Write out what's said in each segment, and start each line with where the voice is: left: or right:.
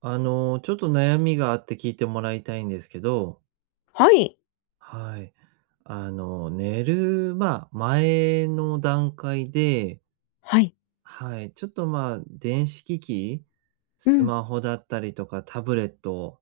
right: ちょっと悩みがあって聞いてもらいたいんですけど、
left: はい。
right: はい。寝る、前の段階で、
left: はい。
right: はい、ちょっと電子機器、
left: う
right: ス
left: ん。
right: マホだったりとかタブレット、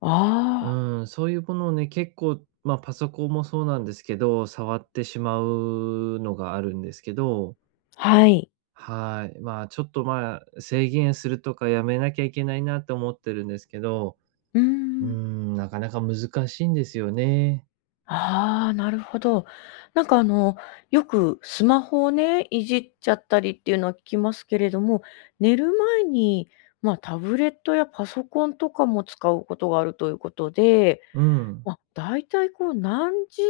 left: ああ、
right: うん、そういうものをね、結構、パソコンもそうなんですけど、触ってしまうのがあるんですけど、
left: はい。
right: はい。ちょっと制限するとかやめなきゃいけないなって思ってるんですけど、
left: うー
right: うー
left: ん。
right: ん、なかなか難しいんですよね。
left: ああ、なるほど。なんかあの、よくスマホをね、いじっちゃったりっていうのは聞きますけれども、寝る前に、タブレットやパソコンとかも使うことがあるということで、
right: うん。
left: まあ、だいたいこう何時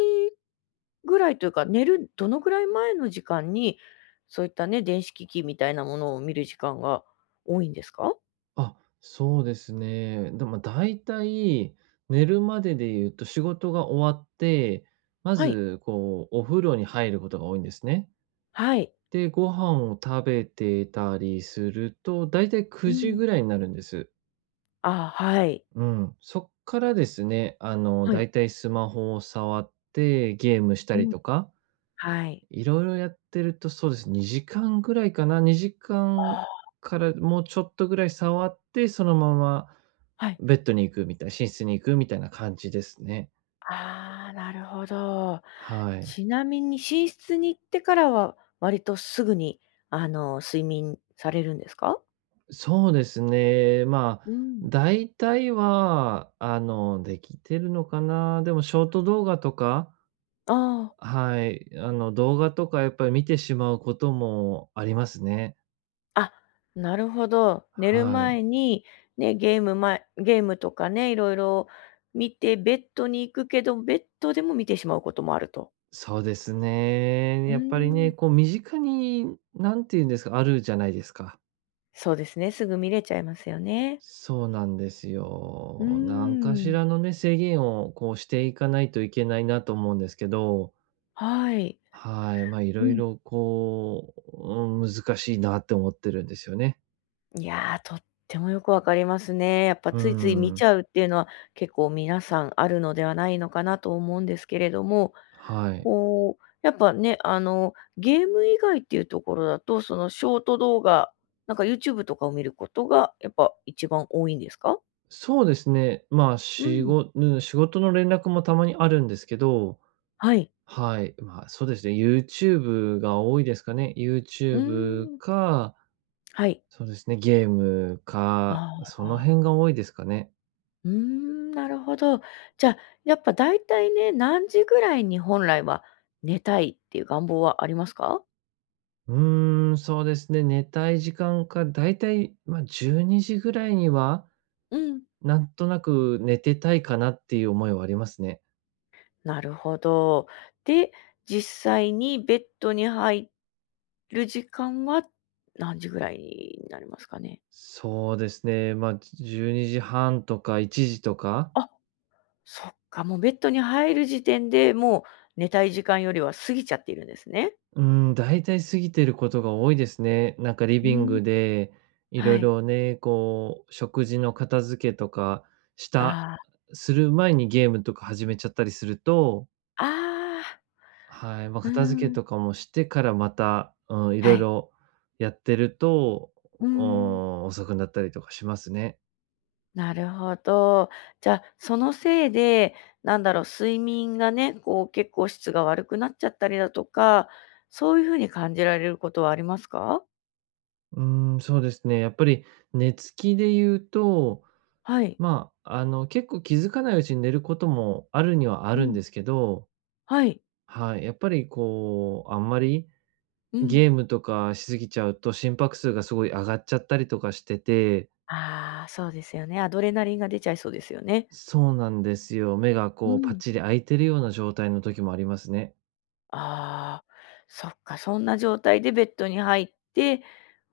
left: ぐらいというか、寝るどのぐらい前の時間に、そういったね、電子機器みたいなものを見る時間が多いんですか？
right: あ、そうですね。でも大体、寝るまでで言うと仕事が終わって、ま
left: はい。
right: ずこうお風呂に入ることが多いんですね。
left: はい。
right: で、ご飯を食べてたりすると、大体
left: う
right: 9時
left: ん。
right: ぐらいになるんです。
left: あはい。
right: うん。そっからですね、
left: はい。
right: 大体スマホを触ってゲームした
left: う
right: り
left: ん。
right: とか
left: はい。
right: いろいろやってると、そうですね、2時間ぐらいかな、2時間
left: あ
right: からもうちょっとぐらい触って、そのまま
left: あ、はい。
right: ベッドに行くみたい、寝室に行くみたいな感じですね。
left: ああ、なるほど。
right: はい。
left: ちなみに寝室に行ってからは、割とすぐに、あの、睡眠されるんですか？
right: そうですね、
left: うん。
right: 大体は、できてるのかな。でもショート動画とか、
left: ああ、
right: はい、動画とかやっぱり見てしまうこともありますね。
left: あ、なるほど。寝る
right: はい。
left: 前に、ね、ゲームとかね、いろいろ見てベッドに行くけど、ベッドでも見てしまうこともあると。
right: そうですね。
left: う
right: やっぱり
left: ーん。
right: ね、こう身近に、何て言うんですか、あるじゃないですか。
left: そうですね、すぐ見れちゃいますよね。
right: そうなんです
left: うー
right: よ。何かし
left: ん。
right: らのね、制限をこうしていかないといけないなと思うんですけど、
left: はい。
right: はい、い
left: う
right: ろい
left: ん。
right: ろこう、うん、難しいなって思ってるんですよね。
left: いやー、とってもよくわかりますね。やっぱ
right: う
left: ついつい見
right: ん、
left: ちゃうっていうのは、結構皆さんあるのではないのかなと思うんですけれども、
right: はい。
left: こう、やっぱね、あの、ゲーム以外っていうところだと、そのショート動画、なんか YouTube とかを見ることが、やっぱ一番多いんですか？
right: そうですね、
left: うん、
right: 仕事の連絡もたまにあるんですけど、
left: はい。
right: はい、そうですね、YouTube が多いですかね。
left: うー
right: YouTube
left: ん、
right: か
left: はい。
right: そうですね、ゲーム
left: あ
right: か、その
left: あ、
right: 辺が多いですかね。
left: うーん、なるほど。じゃあ、やっぱだいたいね、何時ぐらいに本来は寝たいっていう願望はありますか？
right: うーん、そうですね、寝たい時間か、だいたい、12時ぐらいには、
left: うん。
right: なんとなく寝てたいかなっていう思いはありますね。
left: なるほど。で、実際にベッドに入る時間は何時ぐらいになりますかね？
right: そうですね、12時半とか1時とか、
left: あ、そっか、もうベッドに入る時点で、もう寝たい時間よりは過ぎちゃっているんですね。
right: うん、だいたい過ぎてることが多いですね。なんかリ
left: う
right: ビン
left: ーん。
right: グで、いろ
left: は
right: い
left: い。
right: ろね、こう、食事の片付けとかした
left: あ
right: する前にゲームとか始めちゃったりすると、
left: あ、ああ、
right: はい、
left: うー
right: 片付け
left: ん、
right: とかもしてからまた、うん、い
left: は
right: ろい
left: い。
right: ろやってると、
left: うー
right: う
left: ん、
right: ん、遅くなったりとかしますね。
left: なるほど。じゃあ、そのせいで、なんだろう、睡眠がね、こう、結構質が悪くなっちゃったりだとか、そういう風に感じられることはありますか？
right: うーん、そうですね。やっぱり寝つきで言うと、
left: はい。
right: 結構気づかないうちに寝ることもあるにはあ
left: う
right: るん
left: ん、
right: ですけど、
left: はい。
right: はい、やっぱりこう、あんまり
left: うん。
right: ゲームとかしすぎちゃうと心拍数がすごい上がっちゃったりとかしてて、
left: ああ、そうですよね。アドレナリンが出ちゃいそうですよね。
right: そうなんですよ。目が
left: う
right: こうパッ
left: ん。
right: チリ開いてるような状態の時もありますね。
left: ああ、そっか、そんな状態でベッドに入って、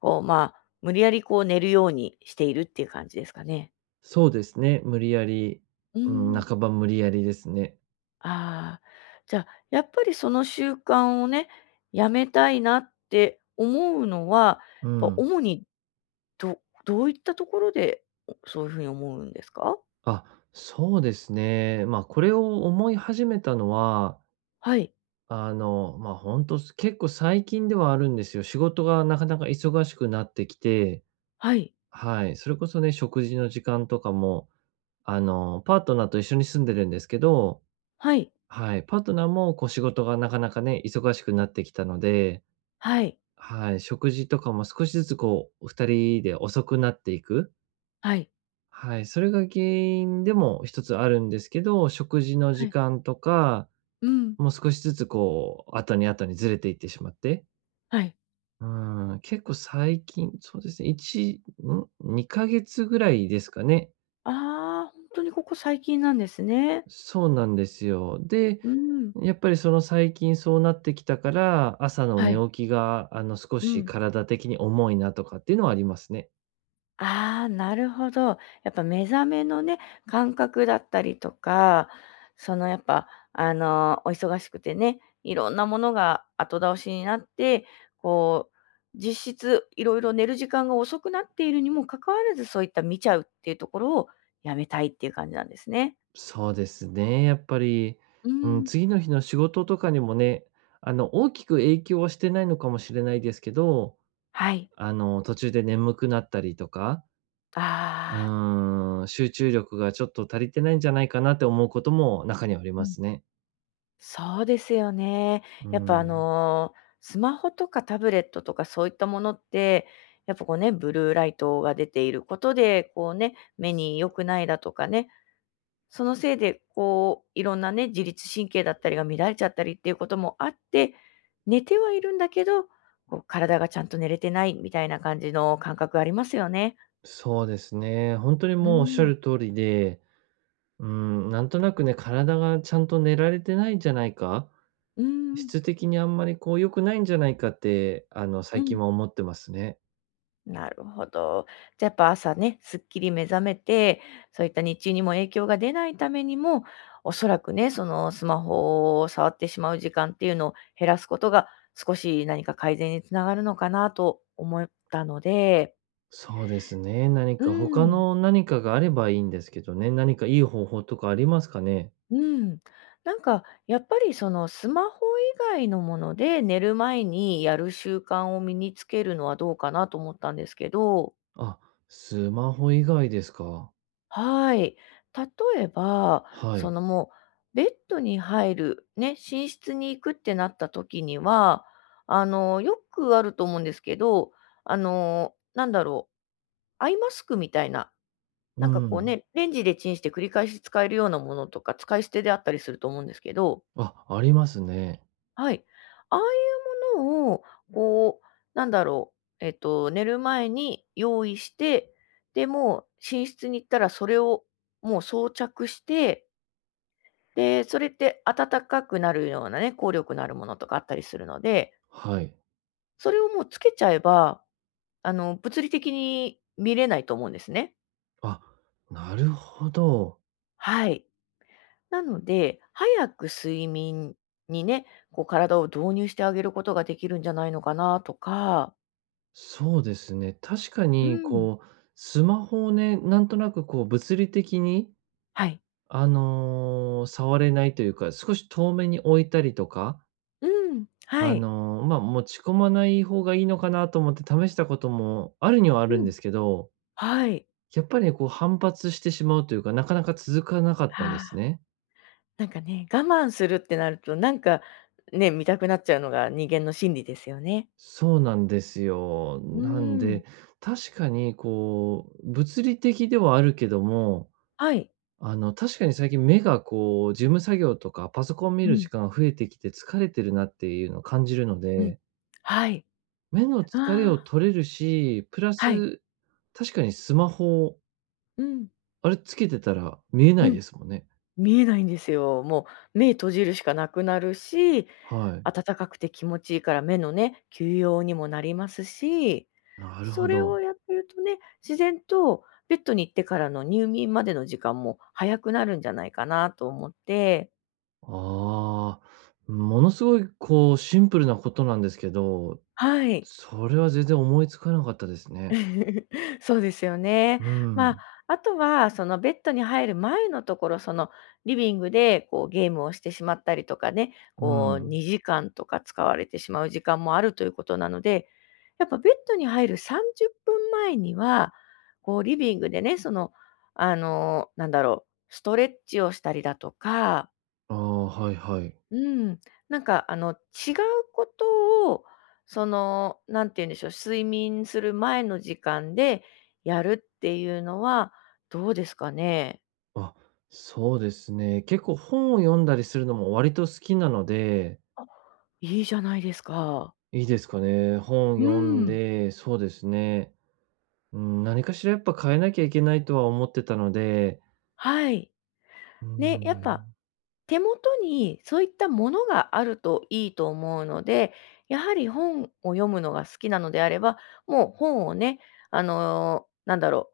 left: こう、まあ、無理やりこう寝るようにしているっていう感じですかね。
right: そうですね、無理やり、
left: う
right: うん、
left: ん。
right: 半ば無理やりですね。
left: ああ、じゃあ、やっぱりその習慣をね、やめたいなって思うのは、
right: う
left: やっぱ、
right: ん。
left: 主に、どどういったところで、そういうふうに思うんですか？
right: あ、そうですね。これを思い始めたのは、
left: はい、
right: 本当結構最近ではあるんですよ。仕事がなかなか忙しくなってきて、
left: はい、
right: はい、それこそね、食事の時間とかも、パートナーと一緒に住んでるんですけど、
left: はい、
right: はい、パートナーもこう仕事がなかなかね、忙しくなってきたので、
left: はい、
right: はい、食事とかも少しずつこう、2人で遅くなっていく、
left: はい、
right: はい、それが原因でも一つあるんですけど、食事の
left: は
right: 時
left: い。
right: 間とか、
left: うん。
right: もう少しずつこう、後に後にずれていってしまって、
left: はい。
right: うーん、結構最近、そうですね、1、ん、2ヶ月ぐらいですかね。
left: ああ、本当にここ最近なんですね。
right: そうなんですよ。で、
left: うん。
right: やっぱりその最近そうなってきたから、朝の
left: は
right: 寝
left: い。
right: 起きが、少
left: う
right: し
left: ん。
right: 体的に重いなとかっていうのはありますね。
left: ああ、なるほど。やっぱ目覚めのね、感覚だったりとか、そのやっぱ、あの、お忙しくてね、いろんなものが後倒しになって、こう、実質いろいろ寝る時間が遅くなっているにもかかわらず、そういった見ちゃうっていうところをやめたいっていう感じなんですね。
right: そうですね、やっぱり、
left: う
right: うん、
left: ん。
right: 次の日の仕事とかにもね、大きく影響はしてないのかもしれないですけど、
left: はい。
right: 途中で眠くなったりとか、
left: ああ。
right: うん、集中力がちょっと足りてないんじゃないかなって思うことも中にはありますね。
left: そうですよね。
right: う
left: やっぱあ
right: ん、
left: の、スマホとかタブレットとかそういったものって、やっぱこうね、ブルーライトが出ていることで、こうね、目に良くないだとかね、そのせいでこう、いろんなね、自律神経だったりが乱れちゃったりっていうこともあって、寝てはいるんだけど、こう体がちゃんと寝れてないみたいな感じの感覚ありますよね。
right: そうですね。本当に
left: う
right: もうおっしゃ
left: ん、
right: る通りで、うん、なんとなくね、体がちゃんと寝られてないんじゃないか、
left: うん、
right: 質的にあんまりこう良くないんじゃないかって、
left: う
right: 最近
left: ん。
right: は思ってますね。
left: なるほど。じゃ、やっぱ朝ね、すっきり目覚めて、そういった日中にも影響が出ないためにも、おそらくね、そのスマホを触ってしまう時間っていうのを減らすことが、少し何か改善につながるのかなと思ったので、
right: そうですね。何
left: う
right: か他
left: ん、
right: の何かがあればいいんですけどね。何かいい方法とかありますかね？
left: うーん。なんかやっぱりそのスマホ以外のもので、寝る前にやる習慣を身につけるのはどうかなと思ったんですけど。
right: あ、スマホ以外ですか。
left: はい。例えば、
right: は
left: そ
right: い。
left: のもう、ベッドに入る、ね、寝室に行くってなった時には、あの、よくあると思うんですけど、あの、なんだろう、アイマスクみたいな、
right: う
left: なんかこう
right: ん。
left: ね、レンジでチンして繰り返し使えるようなものとか、使い捨てであったりすると思うんですけど、
right: あ、ありますね。
left: はい。ああいうものを、こう、なんだろう、寝る前に用意して、で、もう寝室に行ったらそれをもう装着して、で、それって温かくなるようなね、効力のあるものとかあったりするので、
right: はい。
left: それをもうつけちゃえば、あの、物理的に見れないと思うんですね。
right: あ、なるほど。
left: はい。なので、早く睡眠にね、こう体を導入してあげることができるんじゃないのかなとか、
right: そうですね。確か
left: う
right: に
left: ん。
right: こう、スマホをね、なんとなくこう物理的に、
left: はい。
right: 触れないというか、少し遠めに置いたりとか
left: うん。はい。
right: 持ち込まない方がいいのかなと思って試したこともあるにはある
left: う
right: ん
left: ん。
right: ですけど、
left: はい。
right: やっぱりねこう反発してしまうというか、なかなか続かなかっ
left: は
right: たんです
left: あ。
right: ね。
left: なんかね、我慢するってなると、なんかね、見たくなっちゃうのが人間の心理ですよね。
right: そうなんですよ。
left: う
right: な
left: ー
right: ん
left: ん。
right: で、確かにこう、物理的ではあるけども、
left: はい。
right: 確かに最近目がこう、事務作業とかパソコン見
left: う
right: る
left: ん。
right: 時間が増えてきて疲れてるなっていうのを感じるの
left: うん。
right: で、
left: はい。
right: 目の疲れを
left: ああ、
right: 取れるし、プラ
left: はい。
right: ス、確かにスマホ
left: うん、
right: あれつけてたら見え
left: う
right: ない
left: ん。
right: ですもんね。
left: 見えないんですよ。もう目閉じるしかなくなるし、
right: はい。
left: 暖かくて気持ちいいから目のね、休養にもなりますし、
right: なる
left: そ
right: ほ
left: れを
right: ど。
left: やってるとね、自然とベッドに行ってからの入眠までの時間も早くなるんじゃないかなと思って。
right: ああ、ものすごいこうシンプルなことなんですけど、
left: はい。
right: それは全然思いつかなかったですね。
left: そうですよね。
right: う
left: まあ、
right: ん、
left: あとはそのベッドに入る前のところ、そのリビングでこうゲームをしてしまったりとかね、
right: う
left: こう
right: ん。
left: 2時間とか使われてしまう時間もあるということなので、やっぱベッドに入る30分前には、こうリビングでね、その、あの、なんだろう、ストレッチをしたりだとか、
right: ああ、はいはい。
left: うん。なんか、あの、違うことを、その、なんて言うんでしょう、睡眠する前の時間でやるっていうのはどうですかね？
right: あ、そうですね。結構本を読んだりするのも割と好きなので、
left: いいじゃないですか。
right: いいですかね。本
left: う
right: 読
left: ー
right: ん
left: ん。
right: で、そうですね。うん、何かしらやっぱ変えなきゃいけないとは思ってたので、
left: はい。
right: うー
left: ね、やっぱ
right: ん、
left: 手元にそういったものがあるといいと思うので、やはり本を読むのが好きなのであれば、もう本をね、あの、なんだろ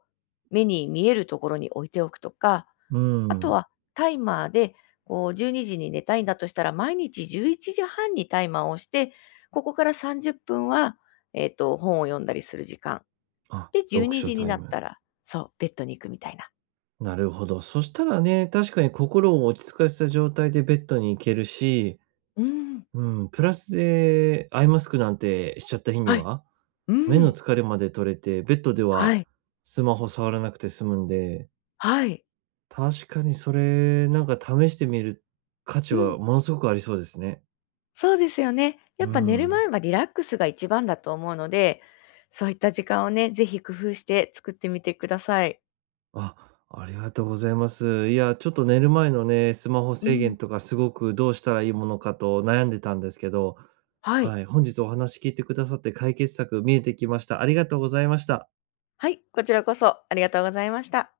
left: う、目に見えるところに置いておくとか、
right: う
left: あと
right: ー
left: はタイマーで、こう12時にじに寝たいんだとしたら、毎日11時半にタイマーをして、ここから30分は、本を読んだりする時間。
right: あ、
left: で、12
right: 読
left: 時
right: 書
left: にじに
right: タイ
left: なっ
right: ム。
left: たら、そう、ベッドに行くみたいな。
right: なるほど。そしたらね、確かに心を落ち着かせた状態でベッドに行けるし、
left: うーん。
right: うん、プラスでアイマスクなんてしちゃった日に
left: はい。
right: は、
left: う
right: 目
left: ー
right: の
left: ん。
right: 疲れまで取れて、ベッドでは
left: はい。
right: スマホ触らなくて済むんで、
left: はい。
right: 確かにそれ、なんか試してみる価値
left: うん、
right: はものすごくありそうですね。
left: そうですよね。や
right: う
left: っぱ寝る
right: ん。
left: 前はリラックスが一番だと思うので、そういった時間をね、ぜひ工夫して作ってみてください。
right: あ、ありがとうございます。いや、ちょっと寝る前のね、スマホ
left: う
right: 制
left: ん、
right: 限とかすごくどうしたらいいものかと悩んでたんですけど、
left: はい。
right: はい、本日お話聞いてくださって解決策見えてきました。ありがとうございました。
left: はい、こちらこそありがとうございました。